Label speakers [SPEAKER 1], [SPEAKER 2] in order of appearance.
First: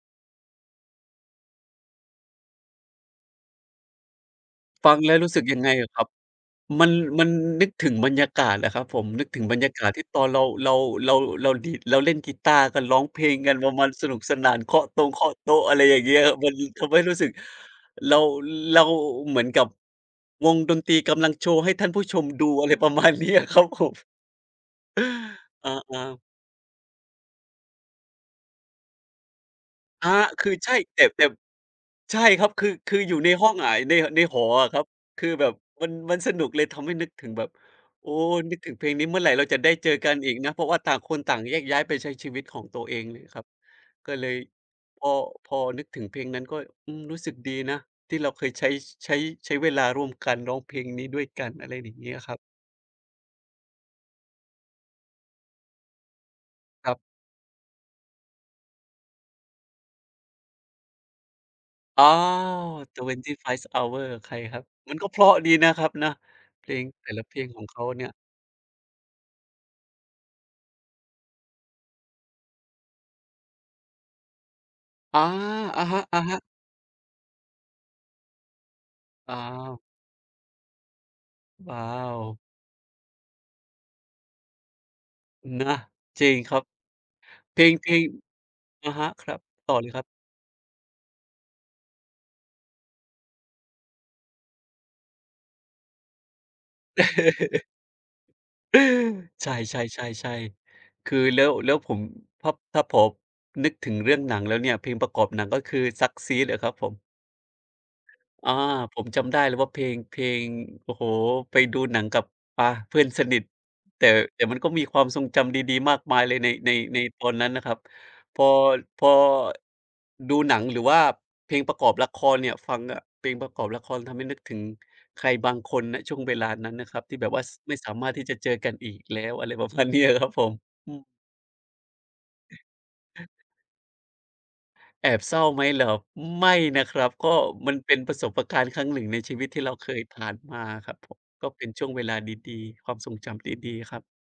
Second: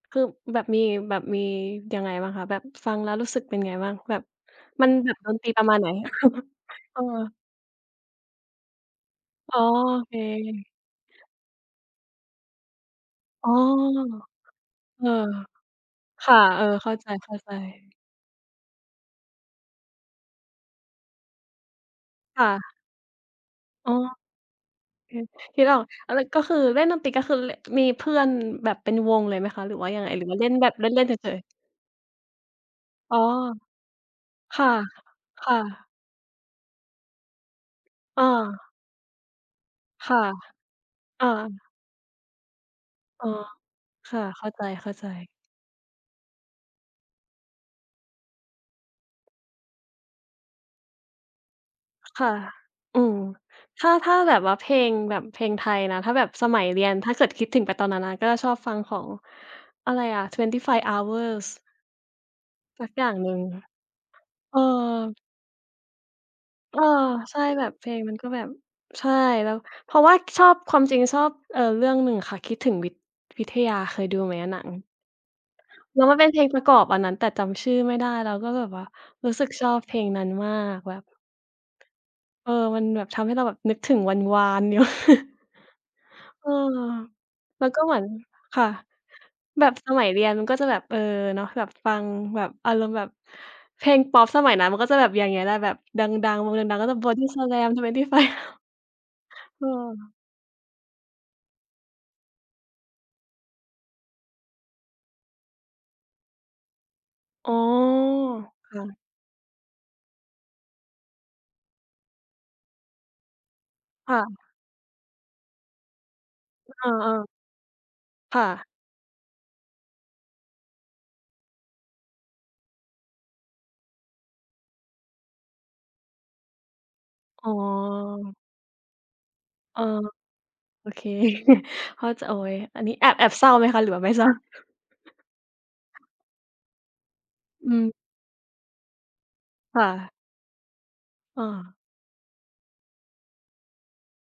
[SPEAKER 1] คือแบบมี แบบมียังไงบ้างคะ แบบฟังแล้วรู้สึกเป็นไงบ้าง? แบบ มั
[SPEAKER 2] ฟ
[SPEAKER 1] น
[SPEAKER 2] ัง
[SPEAKER 1] แ
[SPEAKER 2] แ
[SPEAKER 1] บ
[SPEAKER 2] ล้
[SPEAKER 1] บ
[SPEAKER 2] วร
[SPEAKER 1] ด
[SPEAKER 2] ู้
[SPEAKER 1] น
[SPEAKER 2] สึ
[SPEAKER 1] ต
[SPEAKER 2] ก
[SPEAKER 1] รี
[SPEAKER 2] ยั
[SPEAKER 1] ป
[SPEAKER 2] ง
[SPEAKER 1] ระ
[SPEAKER 2] ไง
[SPEAKER 1] มาณไ
[SPEAKER 2] อ
[SPEAKER 1] หน?
[SPEAKER 2] ะครับ? มัน
[SPEAKER 1] เออ
[SPEAKER 2] มันนึกถึงบรรยากาศอะครับผม นึกถึง
[SPEAKER 1] อ๋
[SPEAKER 2] บร
[SPEAKER 1] อ
[SPEAKER 2] รยากาศท
[SPEAKER 1] โอ
[SPEAKER 2] ี่
[SPEAKER 1] เ
[SPEAKER 2] ตอนเรา
[SPEAKER 1] ค
[SPEAKER 2] เรา เรา เราดีด เราเล่นกีต้าร์กัน ร้องเพลง
[SPEAKER 1] อ๋
[SPEAKER 2] ก
[SPEAKER 1] อ
[SPEAKER 2] ันมัน ๆ สนุกสนาน เคาะต
[SPEAKER 1] เอ
[SPEAKER 2] ง
[SPEAKER 1] อ
[SPEAKER 2] เคาะโต๊ะ อะไรอย่างเงี้ย
[SPEAKER 1] ค่ะ
[SPEAKER 2] มัน
[SPEAKER 1] เออ
[SPEAKER 2] ท
[SPEAKER 1] เข้
[SPEAKER 2] ำ
[SPEAKER 1] า
[SPEAKER 2] ให้
[SPEAKER 1] ใจ
[SPEAKER 2] รู้สึก
[SPEAKER 1] ๆ
[SPEAKER 2] เรา เราเหมือนกับวงดนตรีกำลังโชว์ให้ท่านผู้ชม
[SPEAKER 1] ค
[SPEAKER 2] ดู
[SPEAKER 1] ่
[SPEAKER 2] อะไ
[SPEAKER 1] ะ
[SPEAKER 2] รประมาณเนี้ยครับผ
[SPEAKER 1] อ๋อ
[SPEAKER 2] ม
[SPEAKER 1] อือ คิด
[SPEAKER 2] อะ
[SPEAKER 1] ออก อา แล
[SPEAKER 2] ๆ
[SPEAKER 1] ้วก็คือเล่นดนตรี ก็คือ ล มีเพื่อนแบบเป็นวงเลยไหมคะหรือว่ายัง
[SPEAKER 2] อ
[SPEAKER 1] ไง
[SPEAKER 2] า
[SPEAKER 1] หรือว่า
[SPEAKER 2] ค
[SPEAKER 1] เล่
[SPEAKER 2] ือ
[SPEAKER 1] นแบ
[SPEAKER 2] ใช
[SPEAKER 1] บ
[SPEAKER 2] ่
[SPEAKER 1] เล
[SPEAKER 2] แต
[SPEAKER 1] ่
[SPEAKER 2] ่
[SPEAKER 1] น ๆ เ
[SPEAKER 2] แต่
[SPEAKER 1] ฉย ๆ?
[SPEAKER 2] ใช่ครับ คือ คืออย
[SPEAKER 1] อ
[SPEAKER 2] ู
[SPEAKER 1] ๋
[SPEAKER 2] ่
[SPEAKER 1] อ
[SPEAKER 2] ในห้องอะ ใน ในหอ
[SPEAKER 1] ค
[SPEAKER 2] อ
[SPEAKER 1] ่ะ
[SPEAKER 2] ะครับ คือแ
[SPEAKER 1] ค
[SPEAKER 2] บ
[SPEAKER 1] ่
[SPEAKER 2] บม
[SPEAKER 1] ะ
[SPEAKER 2] ัน มันสนุกเลยทำให้นึกถึงแบบ โอ้
[SPEAKER 1] อ
[SPEAKER 2] นึกถ
[SPEAKER 1] า
[SPEAKER 2] ึงเพลงนี้ เมื่อไหร่เราจะได้เจอก
[SPEAKER 1] ค
[SPEAKER 2] ัน
[SPEAKER 1] ่ะ
[SPEAKER 2] อีกนะ? เพราะว่าต่างคน
[SPEAKER 1] อา
[SPEAKER 2] ต่างแยกย้ายไปใช้ชีวิตของตัวเองนี
[SPEAKER 1] อ
[SPEAKER 2] ่
[SPEAKER 1] ๋อ
[SPEAKER 2] ครับ
[SPEAKER 1] ค
[SPEAKER 2] ก็
[SPEAKER 1] ่ะ
[SPEAKER 2] เลย
[SPEAKER 1] เข้าใ
[SPEAKER 2] พ
[SPEAKER 1] จ
[SPEAKER 2] อ
[SPEAKER 1] ๆ
[SPEAKER 2] พอนึกถึงเพลงนั้นก็ อืม รู้สึกดีนะที่เราเคยใช้ ใช้ ใช้เวลาร่วมกัน ร้องเพลงนี้ด้วยกัน อะไรอย่างเ
[SPEAKER 1] ค
[SPEAKER 2] งี้ย
[SPEAKER 1] ค่
[SPEAKER 2] ค
[SPEAKER 1] ะ
[SPEAKER 2] รับ
[SPEAKER 1] อืม ถ้า ถ้าแบบว่าเพลง แบบเพลงไทยนะ ถ้าแบบสมัยเรีย
[SPEAKER 2] คร
[SPEAKER 1] น
[SPEAKER 2] ับ
[SPEAKER 1] ถ้าเกิดคิดถึงไปตอนนั้นนะ ก็ชอบฟังของอะไรอะ? 25 hours
[SPEAKER 2] อ๋อ
[SPEAKER 1] สักอย่างหนึ่ง
[SPEAKER 2] 25 Hours ใคร
[SPEAKER 1] เ
[SPEAKER 2] ค
[SPEAKER 1] อ
[SPEAKER 2] ร
[SPEAKER 1] อ
[SPEAKER 2] ับ? มันก็เพราะดีนะครับนะ เพล
[SPEAKER 1] เออ
[SPEAKER 2] งแต่ละเพ
[SPEAKER 1] ใช่
[SPEAKER 2] ลงข
[SPEAKER 1] แบ
[SPEAKER 2] อง
[SPEAKER 1] บ
[SPEAKER 2] เข
[SPEAKER 1] เพ
[SPEAKER 2] า
[SPEAKER 1] ล
[SPEAKER 2] เ
[SPEAKER 1] ง
[SPEAKER 2] นี่
[SPEAKER 1] ม
[SPEAKER 2] ย
[SPEAKER 1] ันก็แบบ ใช่ แล้ว เพราะว่าชอบ ความจริงชอบ เออ เรื่องหนึ่งค่ะ คิดถึงวิท วิทยา เคยดูไหมอะหนัง?
[SPEAKER 2] อา อะฮ
[SPEAKER 1] แล้วมันเป็นเพ
[SPEAKER 2] ะ ๆ
[SPEAKER 1] ลงประกอบอันนั้น แต่จำชื่อไม่ได้แล้ว ก็แบบว่า ร
[SPEAKER 2] อ
[SPEAKER 1] ู้
[SPEAKER 2] ้า
[SPEAKER 1] สึกชอ
[SPEAKER 2] ว
[SPEAKER 1] บเพลงนั้นมาก แบบ
[SPEAKER 2] ว้าว
[SPEAKER 1] เออ มันแบบทำให้เราแบบนึกถึงวันวาน อยู่
[SPEAKER 2] นะ จริง
[SPEAKER 1] เออ
[SPEAKER 2] ครับ เพ
[SPEAKER 1] แล
[SPEAKER 2] ล
[SPEAKER 1] ้ว
[SPEAKER 2] ง
[SPEAKER 1] ก็
[SPEAKER 2] เพ
[SPEAKER 1] เหม
[SPEAKER 2] ล
[SPEAKER 1] ือ
[SPEAKER 2] ง
[SPEAKER 1] น ค่ะ
[SPEAKER 2] อะฮะ ครับ
[SPEAKER 1] แบ
[SPEAKER 2] ต
[SPEAKER 1] บ
[SPEAKER 2] ่อเล
[SPEAKER 1] ส
[SPEAKER 2] ยค
[SPEAKER 1] ม
[SPEAKER 2] รั
[SPEAKER 1] ั
[SPEAKER 2] บ
[SPEAKER 1] ยเรียนมันก็จะแบบ เออ เนาะ แบบฟัง แบบอารมณ์แบบเพลงพอปสมัยนั้น มันก็จะแบบอย่างเงี้ยแหละ แบบดัง ๆ วงดัง ๆ ก็จะบอดี้สแลม 25 Hours
[SPEAKER 2] ใช
[SPEAKER 1] เออ
[SPEAKER 2] ่ ๆ ๆ ๆ คือแล้ว แล้วผม ถ้า ถ้าผมนึกถึงเรื่องหนังแล้วเนี่ย เพลงประกอบหนังก็คือ SuckSeed อะครับผม
[SPEAKER 1] อ๋อ
[SPEAKER 2] อา
[SPEAKER 1] ค่ะ
[SPEAKER 2] ผมจำได้เลยว่าเพลง เพลง โอ้โฮ ไปดูหนังกับ อะ เพื่อนสนิท แต่
[SPEAKER 1] ค่ะ
[SPEAKER 2] แต่มันก็มีความทรงจำดี ๆ มากมายเลยใน ใ
[SPEAKER 1] เ
[SPEAKER 2] น
[SPEAKER 1] อ
[SPEAKER 2] ในต
[SPEAKER 1] อ ๆ
[SPEAKER 2] อนนั้นน่ะครับ พ
[SPEAKER 1] ค่
[SPEAKER 2] อ
[SPEAKER 1] ะ
[SPEAKER 2] พอ ดูหนังหรือว่าเพลงประกอบละครเนี่ย ฟังน่ะเพลงประกอบละคร ทำให้นึกถึงใครบางคน ณ ช่วงเวลานั้นนะครับ ที่แบบว่า
[SPEAKER 1] อ๋
[SPEAKER 2] ส ไม่สามารถที่จ
[SPEAKER 1] อ
[SPEAKER 2] ะเจอกันอีกแล้ว อะไรประ
[SPEAKER 1] เอ
[SPEAKER 2] ม
[SPEAKER 1] อ
[SPEAKER 2] าณ เนี้ยอะครับผม
[SPEAKER 1] โอ
[SPEAKER 2] อื
[SPEAKER 1] เค
[SPEAKER 2] ม
[SPEAKER 1] พ่อจะ โอ๊ย อันนี้แอบ แอบเศร้าไหมคะหรือว่าไม่ เศร้า?
[SPEAKER 2] แอบเศร้าไหมเหรอ? ไม่นะครับ ก็
[SPEAKER 1] อ
[SPEAKER 2] มัน
[SPEAKER 1] ื
[SPEAKER 2] เ
[SPEAKER 1] ม
[SPEAKER 2] ป็นประสบการณ์ ครั้ง 1 ในชีวิตที่เรา
[SPEAKER 1] ค่
[SPEAKER 2] เคย
[SPEAKER 1] ะ
[SPEAKER 2] ผ่านมาครับผม
[SPEAKER 1] อ
[SPEAKER 2] ก็เป็น
[SPEAKER 1] า
[SPEAKER 2] ช่วงเวลาดี ๆ ความทรงจำดี ๆ ครับ